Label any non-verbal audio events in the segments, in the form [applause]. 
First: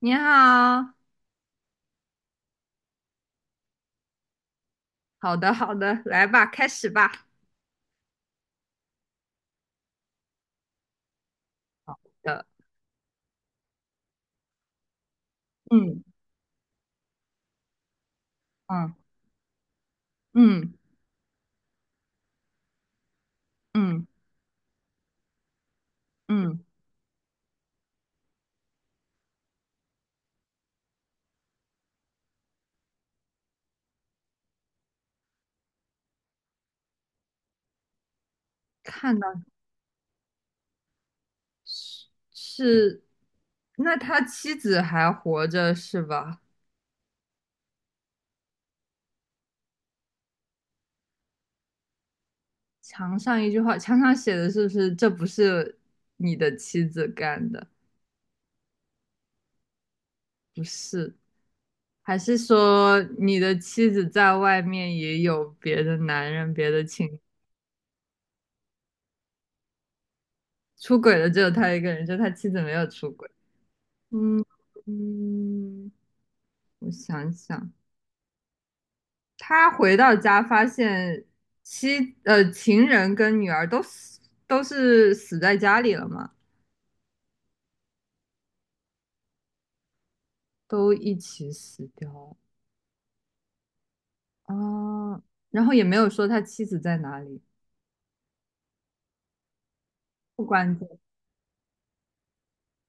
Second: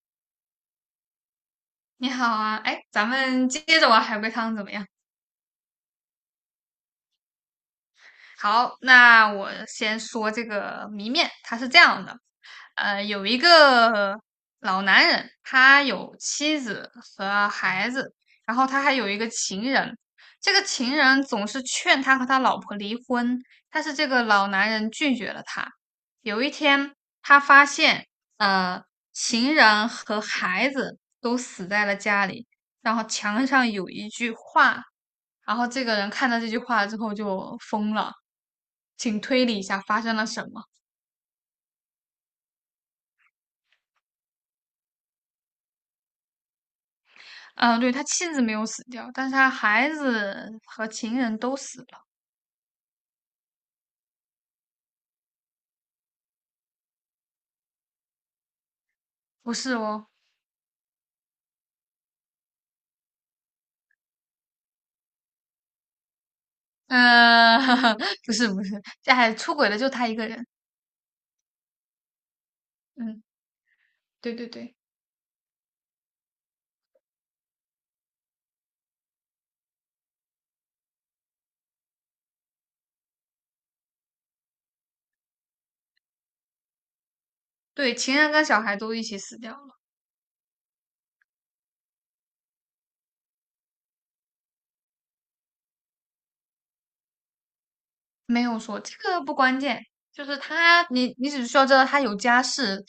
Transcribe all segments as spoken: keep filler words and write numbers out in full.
你好。你好啊，哎，咱们接着玩海龟汤怎么样？好的，好的，来吧，开始吧。好，那我先说这个谜面，它是这好样的，的。呃，有一个老男人，他嗯有妻子和孩子，然后他还嗯有一个情人，这个嗯情人总是劝他和他老婆离婚，但是嗯这个老男人拒绝了他。有一嗯，天，他发现，呃，情人和孩子都死在了家里，然后墙上有一句话，然后这个人看到这句话之后就疯了。看请到推理一下发生了什么？是是，那他妻子还活着是吧？嗯，对，他妻子没有死掉，但是他孩子和情人都死了。墙上一句话，墙上写的是不是这不是你的妻子干的？不是哦。不是。还是说你的妻子在外面也有别的男人、别的情？嗯，[laughs] 不是不是，这还出轨的就他一个人。出轨的只有他一个人，就他妻子没有出嗯，轨。对嗯对对嗯。我想想。他回到家发现妻呃情人跟女儿都死都是死在家里了嘛。对，情人跟小孩都一起死掉了。都一起死掉了。啊，然后也没有说他妻子在哪里。没有说这个不关键，就是不关他，键。你你只需要知道他有家室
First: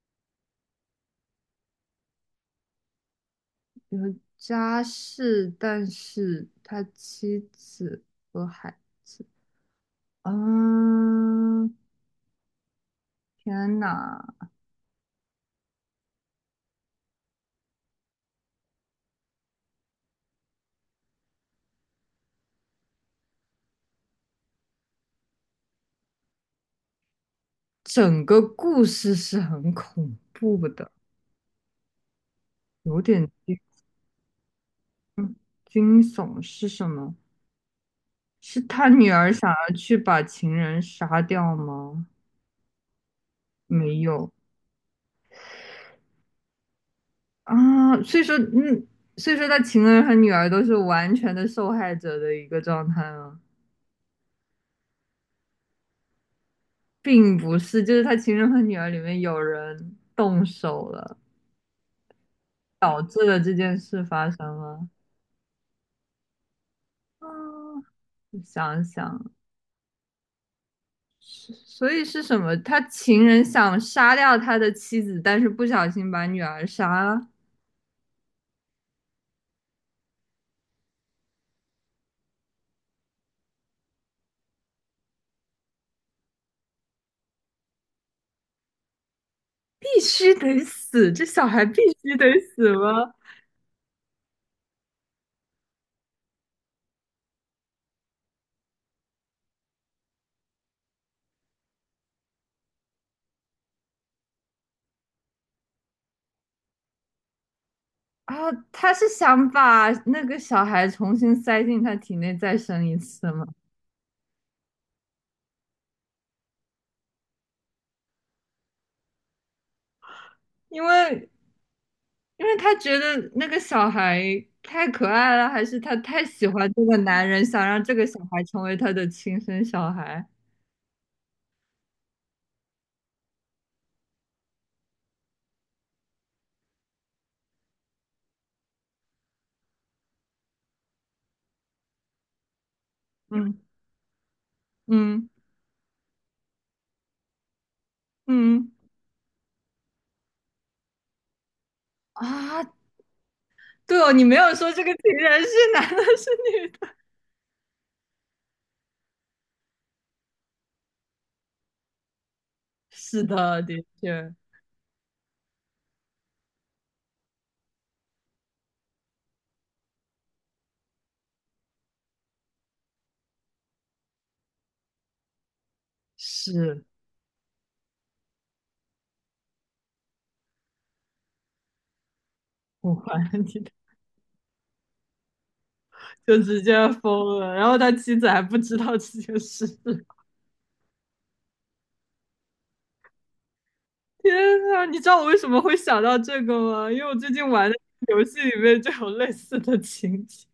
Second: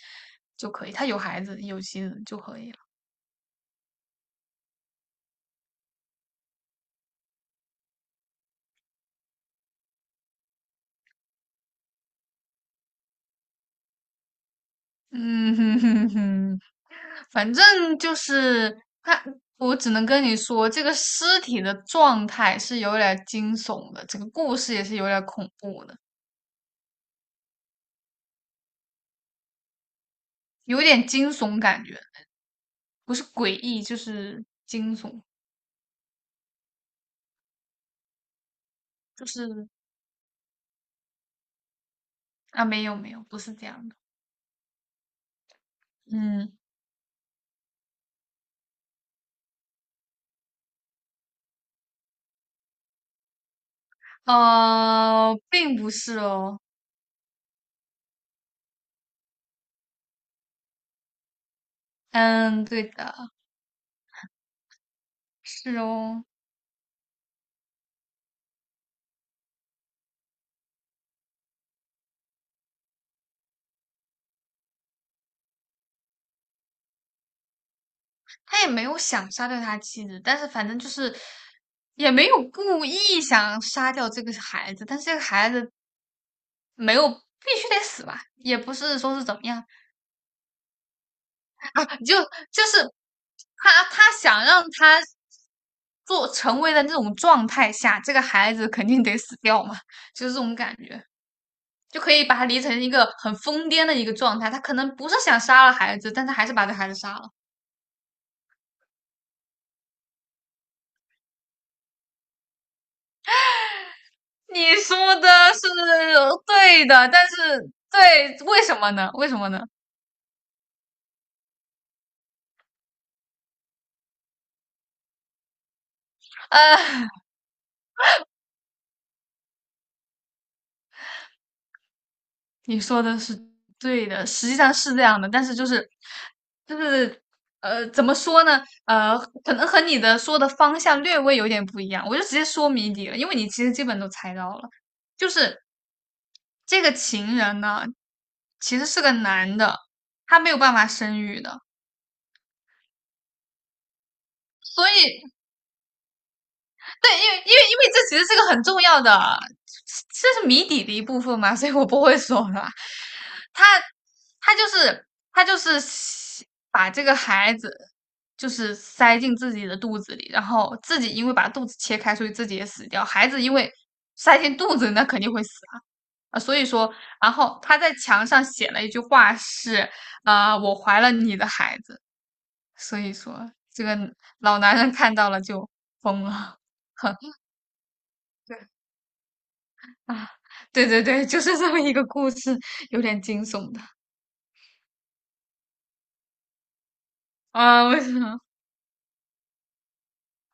就可以，他有孩子有妻子就可以了。有家事，但是他妻子和孩子。啊，天呐。嗯哼哼哼。反正就是他，我只能跟你说，这个尸体的状态是有点惊悚的，整个故事也是有点恐怖的，整个故事是很恐怖有的。点惊悚感觉，有不是点诡异就是惊悚。惊惊悚是什么？是他女就儿想是要去把情人杀掉吗？啊，没有没有，不是这样的。没有嗯。啊。所以说，嗯，所以说他情人和女儿都是完全的受害者的一个状态吗？呃，并不是哦。并不是，就是他情人和女儿里面有人动手了，嗯，对导致的。了这件事发生了。是哦。啊，我想想。是所以是什么？他情人想杀掉他的妻子，但是不小心把女儿杀了。他也没有想杀掉他妻子，但是反正就是。也没有故意想杀掉这个孩子，但是这个孩子没有必须得死吧，也不是说是怎么样必须得死，这小孩必啊。须就得就死是吗？他他想让他做成为的那种状态下，这个孩子肯定得死掉嘛，就是这种感觉，就可以把他理成一个很疯癫的一个状态。他可能不是想杀了孩子，但他还是把这孩子杀了。啊，他是想把那个小孩重新塞进他体内再生一次吗？你说的是对的，但是对，为什么呢？为什么呢？因为因为他觉得那个小孩太可爱了，还是他太喜欢这个呃。男人，想让这个小孩成为他的亲生小孩？你说的是对的，实际上是这样的，但是就是就是呃，怎么说呢？呃，可能和你的说的方向略微有点不一样，我就直接说谜底了，因为你嗯其实基本都猜到了，就嗯是这个情人呢，嗯。其实是个男的，他没有办法生育的，啊，对哦，你没有说这所个情以人是男的，是女的？对，因为因为因为这其实是个很重要的，这是谜底的一部分嘛，[laughs] 所以我不会说了。是的，他的确他就是他就是把这个孩子就是塞进自己的肚子里，然后自己因为把肚子切开，所以自己也死掉。孩子因为塞进肚子，那肯定会死啊。啊所以是。说，然后他在墙上写了一句话是，啊，我怀了你的孩子。我所怀以说，疑的。这个老男人看到了就疯就了。直接疯 [laughs] 了。然后他妻子还不对。知道这件事。啊，对对对，就是这么一个故事，有点惊悚的天呐，你知道我为什么会想到这个吗？因为我最近玩的啊。为什游戏么里面就有类似的情节。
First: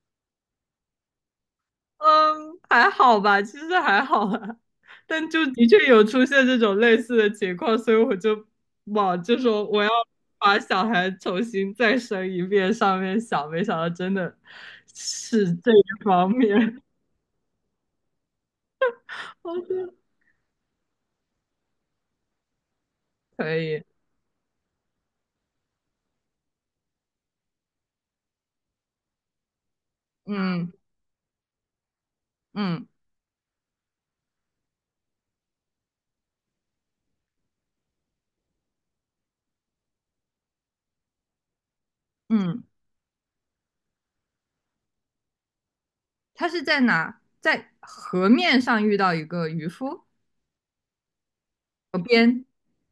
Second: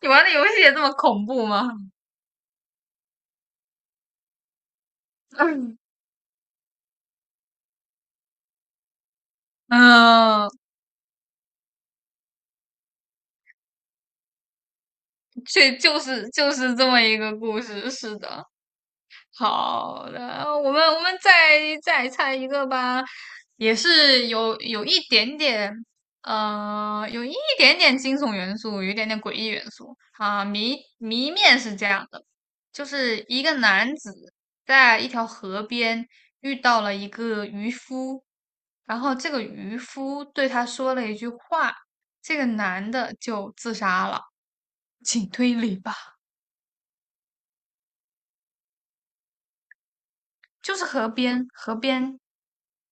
你玩的游戏也这么恐怖吗？嗯，还好吧，其实还好啦。但就的确 [laughs] 有出现这种类似的情况，所以我就往就说我要嗯，把小孩重新再生一遍上面想，没想到真的是这这一就方是就是面。这么一个故事，是的。[laughs] 好的。好的，我们我们再再猜一个吧，可也以。是有有一点点，呃，有一点点惊悚元素，有一点点诡异元素啊。嗯谜谜面是这样的，就嗯是一个男子在一条河边遇到了一个渔夫，然后这个渔夫对他说了一句话，这个嗯。男的就自杀了，请推理吧。他是在哪？在河面上遇到一个渔夫。就是河边，河河边。边，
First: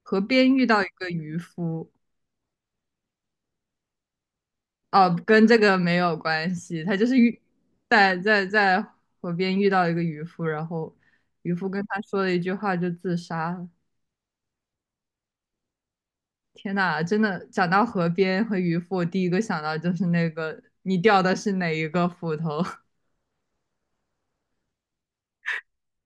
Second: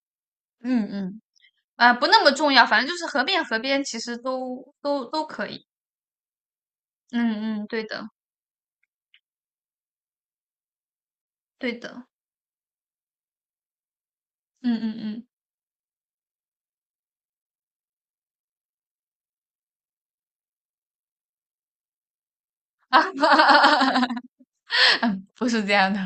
河边遇到一嗯个嗯。渔夫。啊、不那么重要，反正就是河边河边其实都都哦，都跟可这以。个没有关系。他就是遇嗯嗯，对的。在在在河边遇到一个渔夫，然后渔夫对跟他的，说了一句话就自杀了。嗯嗯嗯，天呐，真的讲到河边和渔夫，我第一个想到就是那个你掉的是哪一个斧头。[laughs] 嗯，不是这样的，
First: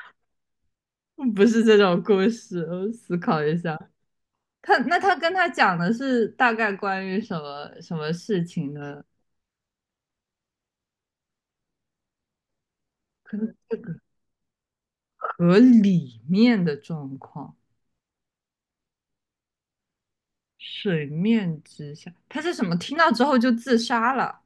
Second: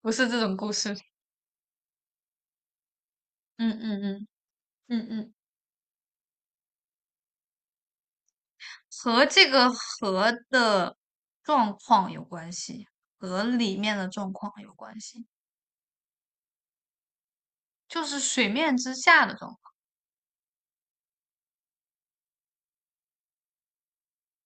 不是这种故事。[laughs] 不是这种故事。我思考一嗯下。嗯嗯他那嗯他跟嗯，他讲的是大概关于什么什么事情呢？和这个河的状况有关系，可和能这里个面的状况有关系，河里面的状况。就是水面之下的状况。水面之下，他是什么？听到之后就自杀了。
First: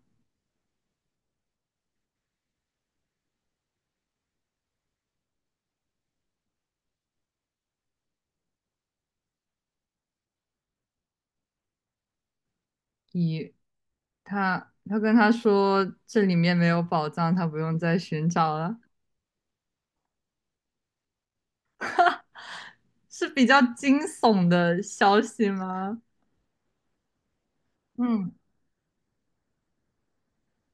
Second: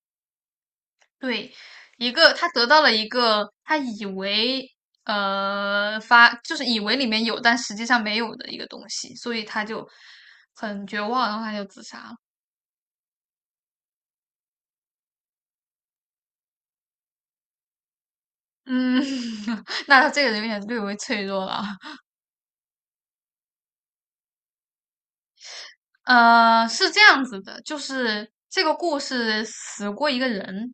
对，一个他得到了一个他以为呃发就是以为里面有，但实际上没有的一个东西，所以他就很绝望，然后他就自杀了。以他，他跟他说这里面没有宝藏，他不用再寻找了，嗯，[laughs] 那他这个人有点略微脆弱了。是比较惊悚的消息吗？呃，是这样子的，就是嗯，这个故事死过一个人。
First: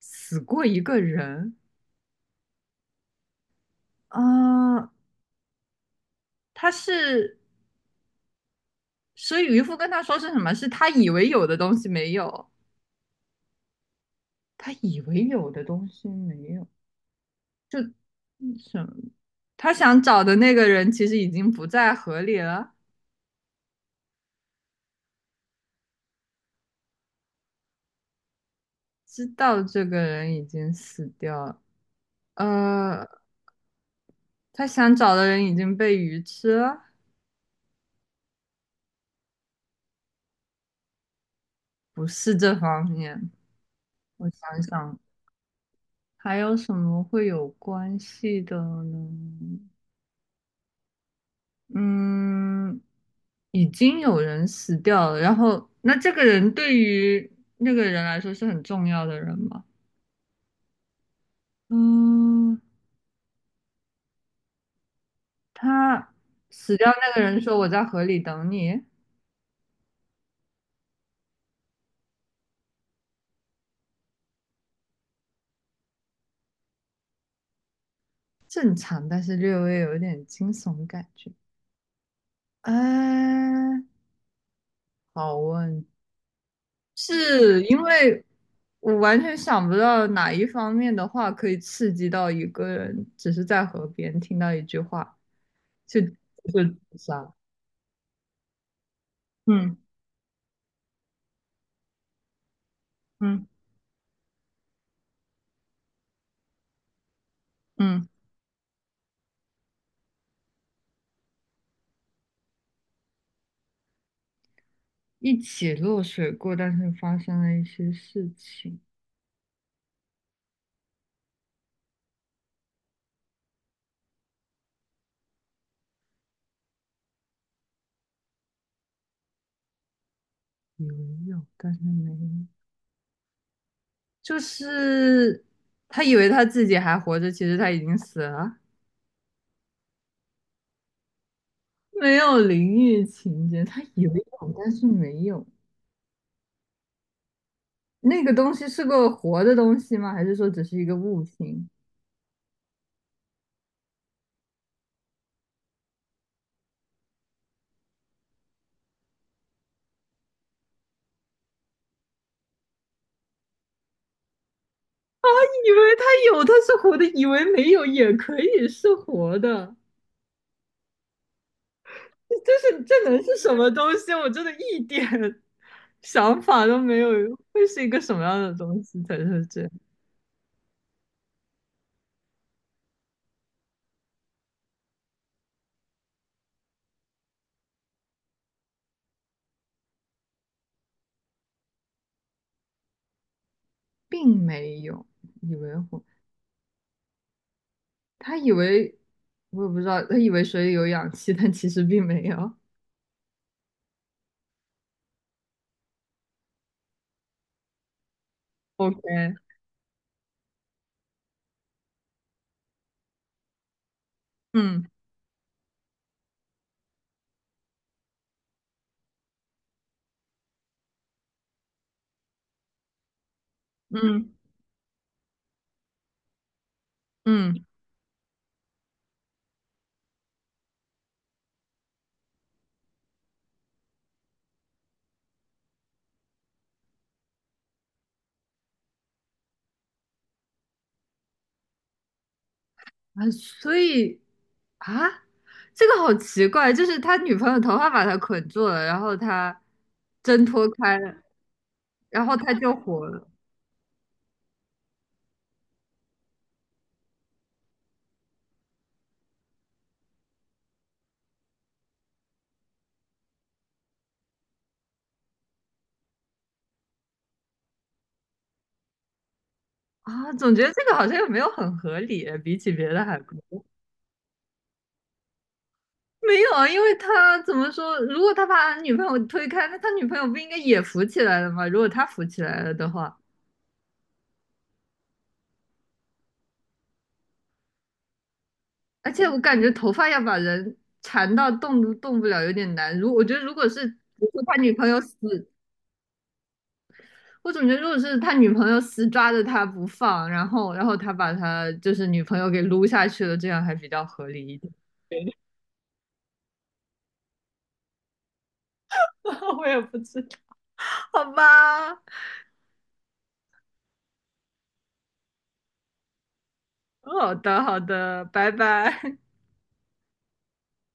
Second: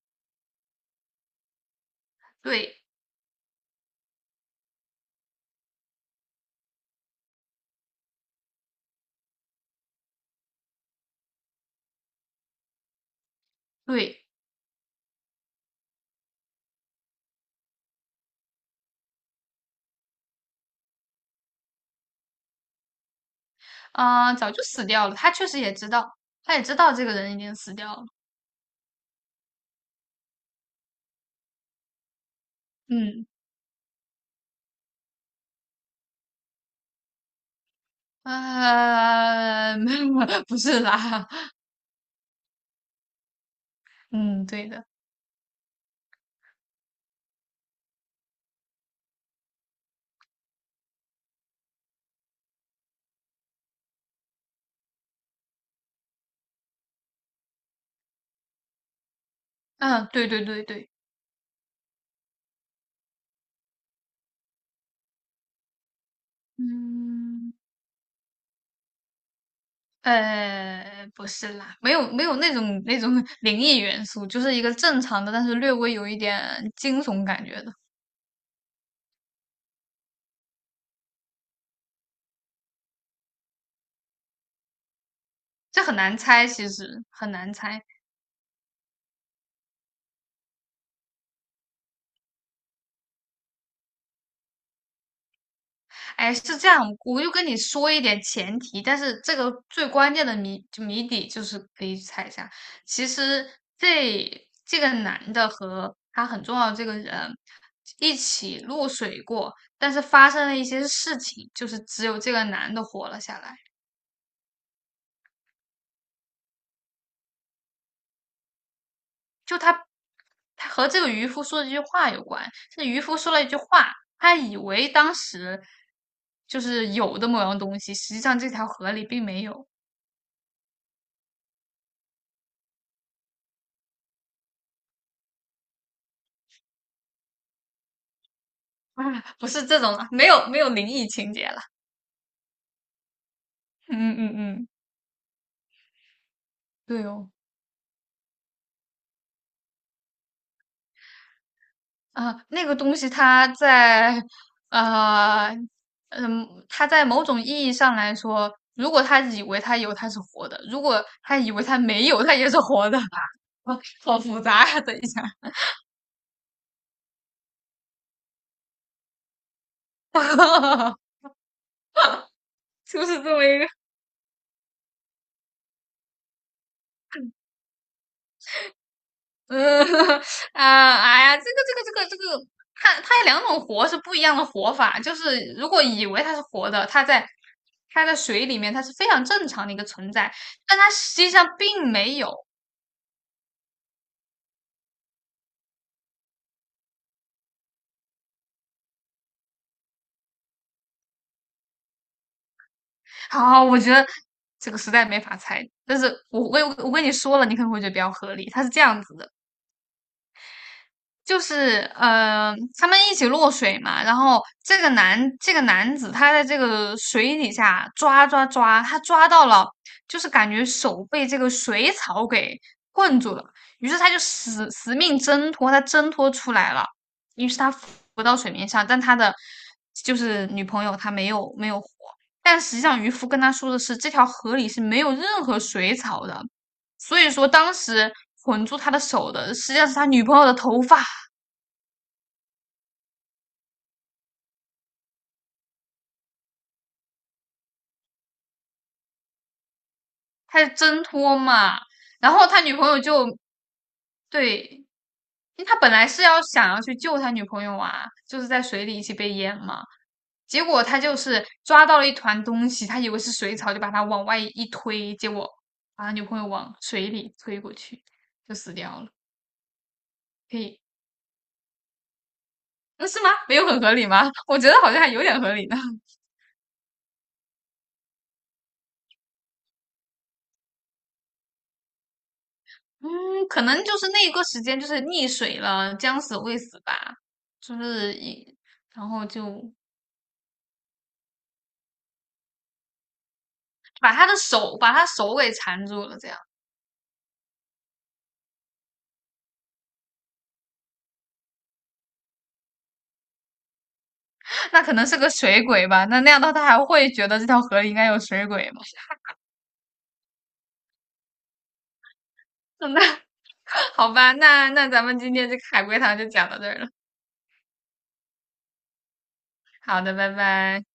死过一个人对啊。呃他是，所以渔夫跟他说是什么？是他以为有的东西没有。对。他以为有的东西没有。嗯什么？他想找的那个人其实已经不在河里了。啊、早就死掉了。他确实也知道，他也知道这个人已经死掉了。知道这个人已经死掉了。呃，嗯。他想找的人已经被鱼吃了。呃，[laughs] 没，不是啦。不是这方面。我嗯，想对的。想，还有什么会有关系的呢？嗯，已经有人死掉了，然后那这个人对于那个人来说是很重要的人吗？嗯，对对对对。嗯，他死掉那个人嗯，说我在河里等你。呃，不是啦，没有没有那种那种 [laughs] 灵异元素，就是一个正常的，但是略微有一点惊悚感觉的。正常，但是略微有一点惊悚感觉。哎，好这问。很难猜，其实很难是因猜。为我完全想不到哪一方面的话可以刺激到一个人，只是在河边听到一句话就哎，是就这样，自我就杀。跟你说一点前提，但是这个嗯最关键的谜就谜底就是可以猜一下。其嗯实这这个男的和他很重要的这个人嗯。一起落水过，但是发生了一些事情，就是只有这个男的活了下来。一起落水过，但是发生了一些事情。就他，他和这个渔夫说的这句话有关。这渔夫说了一句话，他以为当时就是有的某样东西，实际上这条河里并没有。以为有，但是没有。就是他以为他自己还活着，其实他已经死了。[laughs] 啊，不是这种了，没有没有灵异情节了。没有淋浴情节，他以为嗯嗯有，嗯，但是没有。对哦。那个东西是个活的东西吗？还是说只是一个物品？啊，那个东西它在，呃，嗯，它在某种意义上来说，如果他以为他有，他是活的；如果他以为他没有，他也是活的。[laughs] 好复杂呀、等一下。以为它有，它是活的；以为没有，也可以是活的。[laughs] 这是这就能是这是么什一个。么东西？我真的一点 [laughs] 想法都没有。会是一个什么样的东西才是呃 这样 [laughs] 啊，哎呀，这个这个这个这个，它它有两种活是不一样的活法。就是如果以为它是活的，它在它在水里面，它是非常正常的一个存在，但它实际上并没有。并没有。以为活，他以为我也不知道。他以为水里有氧气，但其实并没有。好，我觉得这个实在没法猜。但是我我我跟你说了，你可能会觉得比较合理。它是这样子的，OK。就是呃，他们一起落水嘛，然后这嗯个男这个男子他在这个水底下抓抓抓，他抓到了，就是感觉手被这个水草给困住了，于是他就嗯死死命挣脱，他挣脱出来了，于是嗯。他浮到水面上，但他的就是女朋友她没有没有活，但实际上渔夫跟他说的是这条河里是没有任何水草的，所以说当时。捆住他的手的，实际上是他女朋友的头发。啊，所以啊，这个好奇怪，就是他女朋友头发把他捆住了，然后他挣他脱是开挣了，脱嘛，然然后后他他就女朋友活就了对，因为他本来是要想要去救他女朋友啊，就是在水里一起被淹嘛，结果他就是抓到了一团东西，他以为是水草，就把他往外一推，结果把他女朋友往水里推过去，就死掉了。啊。总可觉得以。这个好像又没有很合理，比起别的嗯，还。是吗？国没有很合理吗？[laughs] 我觉得好像还有点合理呢。[laughs] 没有啊，因为他怎么说，如果他把女朋友推开，那他女朋友不应该也浮起来了吗？如果他浮起来了的话，嗯，可能就是那个时间就是溺水了，将死未死吧，就是一，然而且后我感就觉头发要把人缠到动都动不了有点难。如我觉得如果是，比把他如的说他女手朋把友他死手给缠住了，这样我总觉得，如果是他女朋友死抓着他不放，然后，然后他把他就是女朋友给撸下去了，这样还比较合理一点。那可能是个水鬼吧？那那样的话他还会觉得这条河里应该有水鬼吗？[laughs] 我也不知道。好吧。[laughs] 那好吧，那那咱们今天这个海龟汤就讲到这儿了。好的，好的，拜拜。好的，拜拜。